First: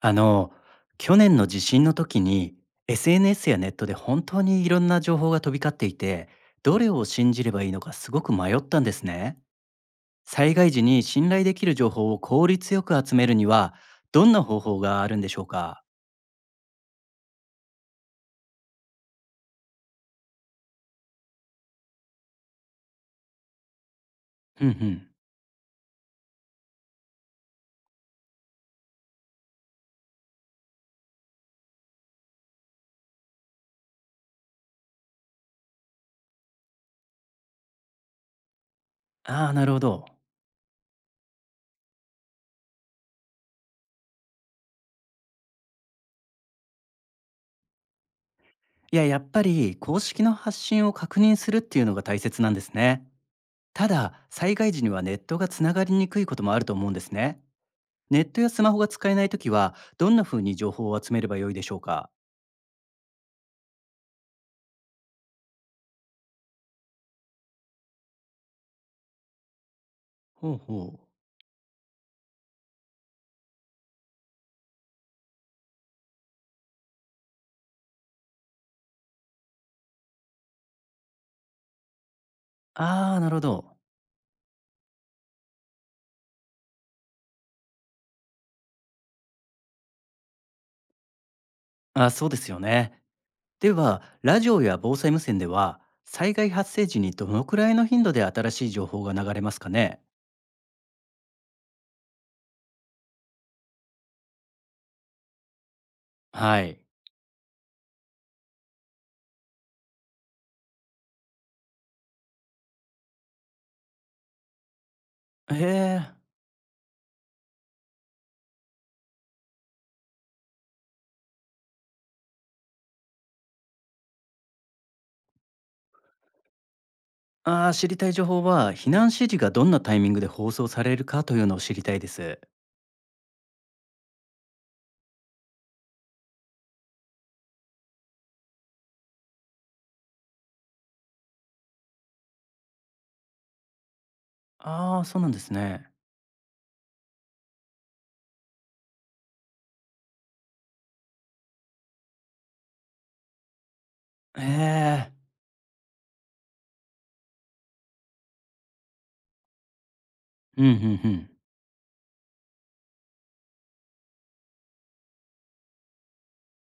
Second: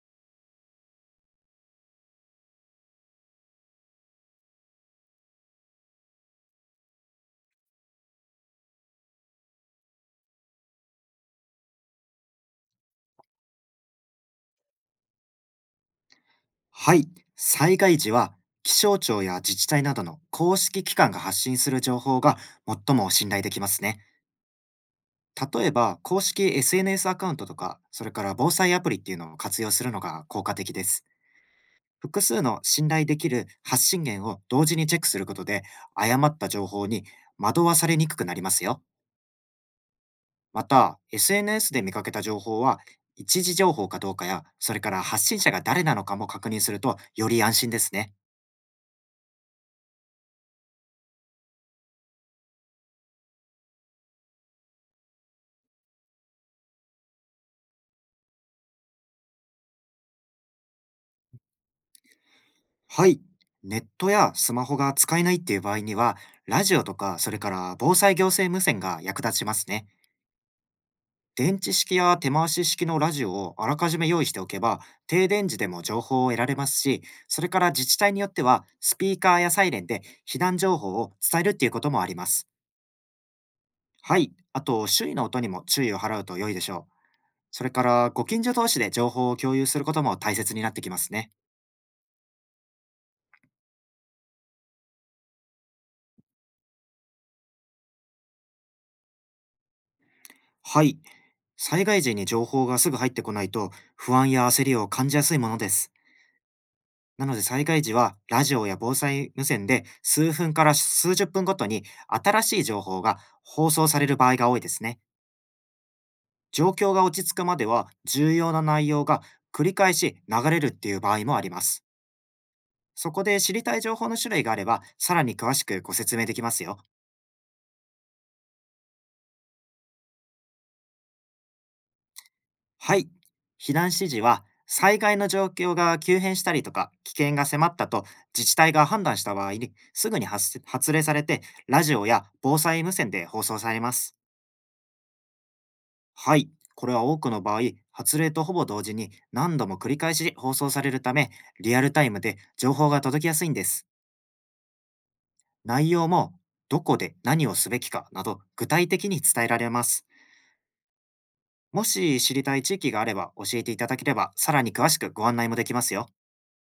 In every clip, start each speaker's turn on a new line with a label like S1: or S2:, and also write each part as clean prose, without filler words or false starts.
S1: あの、去年の地震の時に SNS やネットで本当にいろんな情報が飛び交っていて、どれを信じればいいのかすごく迷ったんですね。災害時に信頼できる情報を効率よく集めるには、どんな方法があるんでしょうか？
S2: はい、災害時は気象庁や自治体などの公式機関が発信する情報が最も信頼できますね。
S1: うんうん。
S2: 例えば、公式 SNS アカウントとか、それから防災アプリっていうのを活用するのが効果的です。複数の信頼できる発信源を同時にチェックすることで、誤った情報に惑わされにくくなりますよ。
S1: ああ、なるほど。
S2: また、SNS で見かけた情報は、一時情報かどうかや、それから発信者が誰なのかも確認するとより安心ですね。
S1: いや、やっぱり公式の発信を確認するっていうのが大切なんですね。ただ、災害時にはネットがつながりにくいこともあると思うんですね。ネットやスマホが使えないときは、どんな風に情報を集めればよいでしょうか？
S2: はい。ネットやスマホが使えないっていう場合には、ラジオとか、それから防災行政無線が役立ちますね。
S1: ほうほう。
S2: 電池式や手回し式のラジオをあらかじめ用意しておけば、停電時でも情報を得られますし、それから自治体によっては、スピーカーやサイレンで避難情報を伝えるっていうこともあります。
S1: ああ、なるほど。
S2: はい。あと、周囲の音にも注意を払うと良いでしょう。それから、ご近所同士で情報を共有することも大切になってきますね。
S1: あ、そうですよね。では、ラジオや防災無線では、災害発生時にどのくらいの頻度で新しい情報が流れますかね？
S2: はい。災害時に情報がすぐ入ってこないと不安や焦りを感じやすいものです。
S1: はい。
S2: なので災害時はラジオや防災無線で数分から数十分ごとに新しい情報が放送される場合が多いですね。
S1: へえ。
S2: 状況が落ち着くまでは重要な内容が繰り返し流れるっていう場合もあります。そこで知りたい情報の種類があればさらに詳しくご説明できますよ。
S1: ああ、知りたい情報は、避難指示がどんなタイミングで放送されるかというのを知りたいです。
S2: はい。避難指示は、災害の状況が急変したりとか、危険が迫ったと自治体が判断した場合に、すぐに発せ発令されて、ラジオや防災無線で放送されます。
S1: ああ、そうなんですね。
S2: はい。これは多くの場合、発令とほぼ同時に何度も繰り返し放送されるため、リアルタイムで情報が届きやすいんです。
S1: へえ。
S2: 内容も、どこで何をすべきかなど、具体的に伝えられます。
S1: うんうんうん。
S2: もし知りたい地域があれば教えていただければ、さらに詳しくご案内もできますよ。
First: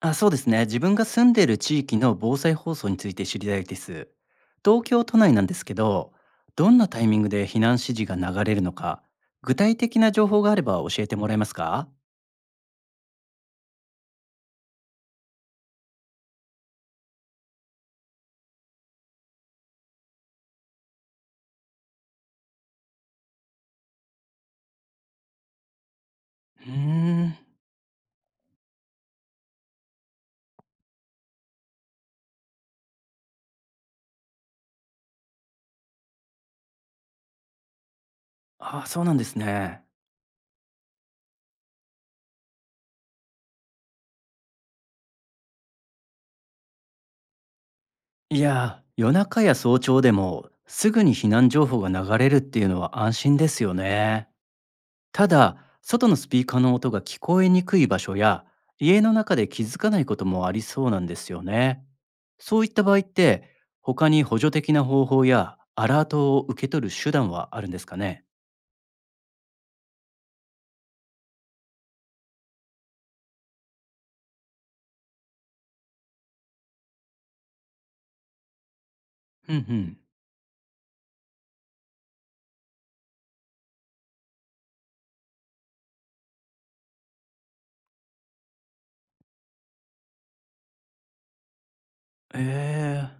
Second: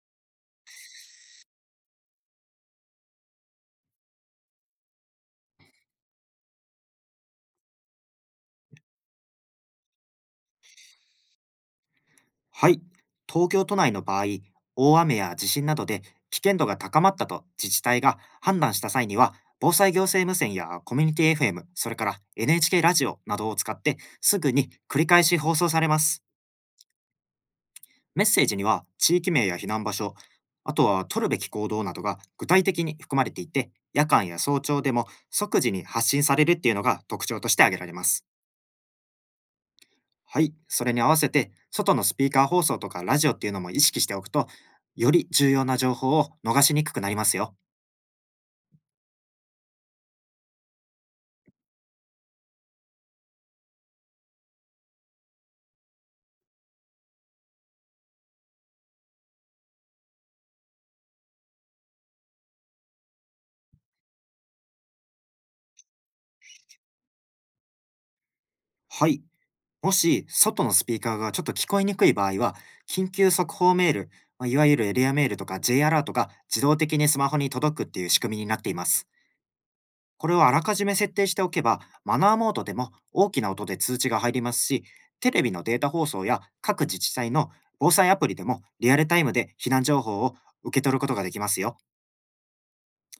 S1: あ、そうですね。自分が住んでいる地域の防災放送について知りたいです。東京都内なんですけど、どんなタイミングで避難指示が流れるのか、具体的な情報があれば教えてもらえますか？
S2: はい。東京都内の場合、大雨や地震などで危険度が高まったと自治体が判断した際には、防災行政無線やコミュニティ FM、それから NHK ラジオなどを使ってすぐに繰り返し放送されます。
S1: うーん、
S2: メッセージには地域名や避難場所、あとは取るべき行動などが具体的に含まれていて、夜間や早朝でも即時に発信されるっていうのが特徴として挙げられます。
S1: あ、そうなんですね。
S2: はい、それに合わせて、外のスピーカー放送とかラジオっていうのも意識しておくと、より重要な情報を逃しにくくなりますよ。
S1: いや、夜中や早朝でもすぐに避難情報が流れるっていうのは安心ですよね。ただ、外のスピーカーの音が聞こえにくい場所や、家の中で気づかないこともありそうなんですよね。そういった場合って、他に補助的な方法やアラートを受け取る手段はあるんですかね？
S2: はい。もし、外のスピーカーがちょっと聞こえにくい場合は、緊急速報メール、まあいわゆるエリアメールとか J アラートが自動的にスマホに届くっていう仕組みになっています。
S1: うんうん。
S2: これをあらかじめ設定しておけば、マナーモードでも大きな音で通知が入りますし、テレビのデータ放送や各自治体の防災アプリでもリアルタイムで避難情報を受け取ることができますよ。
S1: えー、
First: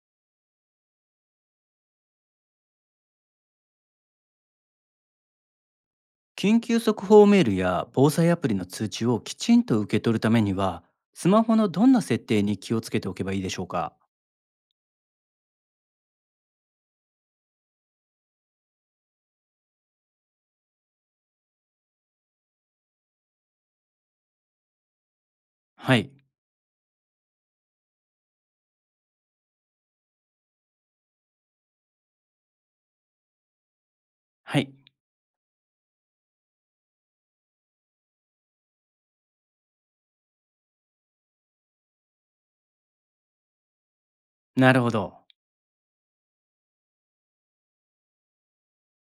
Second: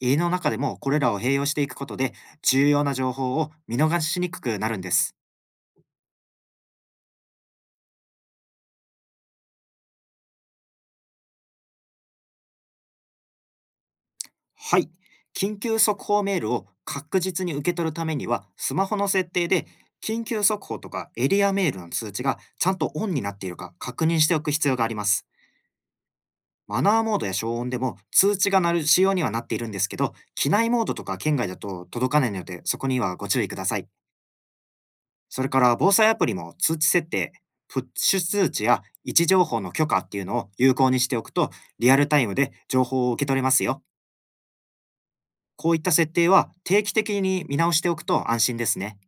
S2: 家の中でもこれらを併用していくことで、重要な情報を見逃しにくくなるんです。
S1: 緊急速報メールや防災アプリの通知をきちんと受け取るためには、スマホのどんな設定に気をつけておけばいいでしょうか？
S2: はい。緊急速報メールを確実に受け取るためには、スマホの設定で、緊急速報とかエリアメールの通知がちゃんとオンになっているか確認しておく必要があります。
S1: はい。
S2: マナーモードや消音でも通知が鳴る仕様にはなっているんですけど、機内モードとか圏外だと届かないので、そこにはご注意ください。
S1: はい。
S2: それから防災アプリも通知設定、プッシュ通知や位置情報の許可っていうのを有効にしておくと、リアルタイムで情報を受け取れますよ。
S1: なるほど。
S2: こういった設定は定期的に見直しておくと安心ですね。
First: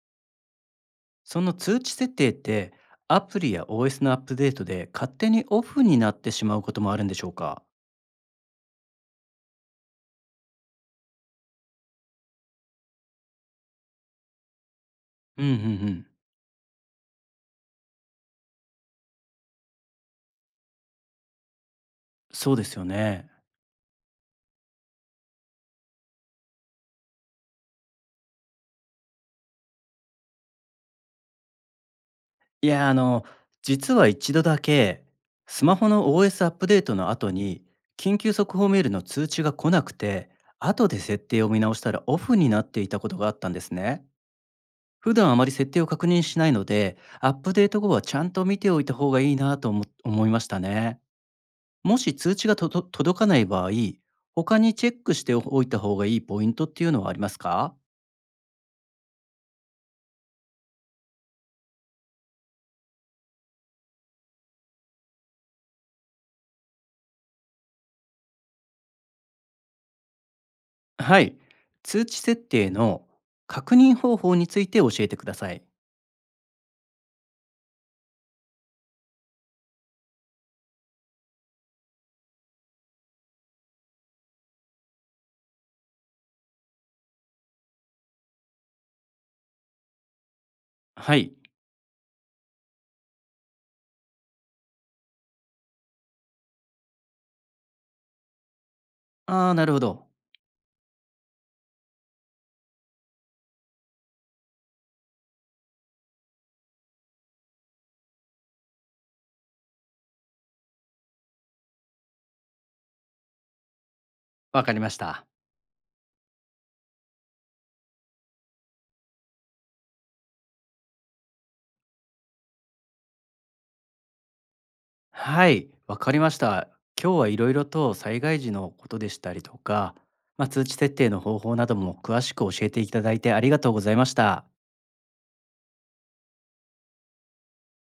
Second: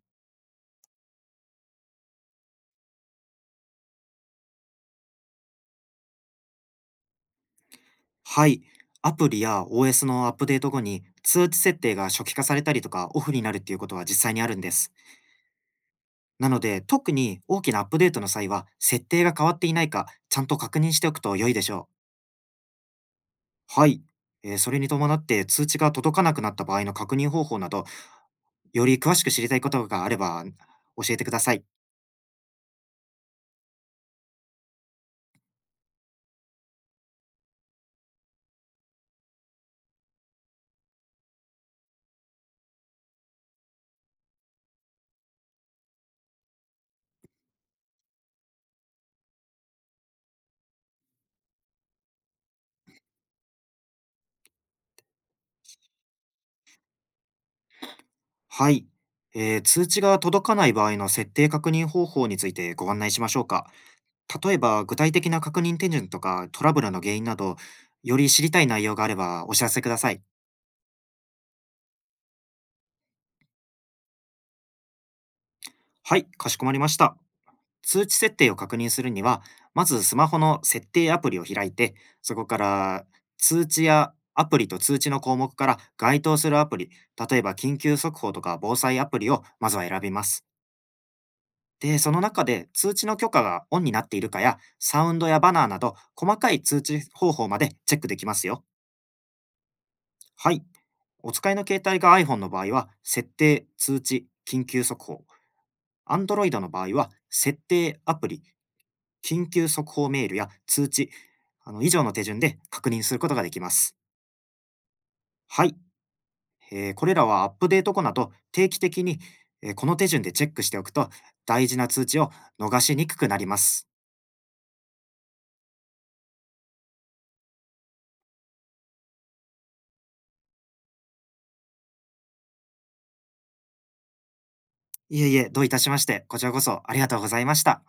S1: その通知設定ってアプリや OS のアップデートで勝手にオフになってしまうこともあるんでしょうか？
S2: はい。アプリや OS のアップデート後に通知設定が初期化されたりとかオフになるっていうことは実際にあるんです。
S1: うんうんうん。
S2: なので、特に大きなアップデートの際は、設定が変わっていないか、ちゃんと確認しておくと良いでしょ
S1: そうですよね。
S2: う。はい。それに伴って通知が届かなくなった場合の確認方法など、より詳しく知りたいことがあれば、教えてください。
S1: いや実は一度だけスマホの OS アップデートの後に緊急速報メールの通知が来なくて、後で設定を見直したらオフになっていたことがあったんですね。普段あまり設定を確認しないので、アップデート後はちゃんと見ておいた方がいいなと思いましたね。もし通知が届かない場合、他にチェックしておいた方がいいポイントっていうのはありますか？
S2: はい。通知が届かない場合の設定確認方法についてご案内しましょうか。例えば、具体的な確認手順とかトラブルの原因など、より知りたい内容があればお知らせください。
S1: はい。通知設定の確認方法について教えてください。
S2: はい、かしこまりました。通知設定を確認するには、まずスマホの設定アプリを開いて、そこから通知やアプリと通知の項目から該当するアプリ、例えば緊急速報とか防災アプリをまずは選びます。
S1: はい。
S2: で、その中で通知の許可がオンになっているかや、サウンドやバナーなど、細かい通知方法までチェックできますよ。
S1: ああ、なるほど。
S2: はい。お使いの携帯が iPhone の場合は、設定、通知、緊急速報。Android の場合は、設定、アプリ、緊急速報メールや通知、以上の手順で確認することができます。
S1: わかりました。
S2: はい。これらはアップデート後など、定期的に、この手順でチェックしておくと、大事な通知を逃しにくくなります。
S1: はい。わかりました。今日はいろいろと災害時のことでしたりとか、まあ、通知設定の方法なども詳しく教えていただいてありがとうございました。
S2: いえいえ、どういたしまして、こちらこそありがとうございました。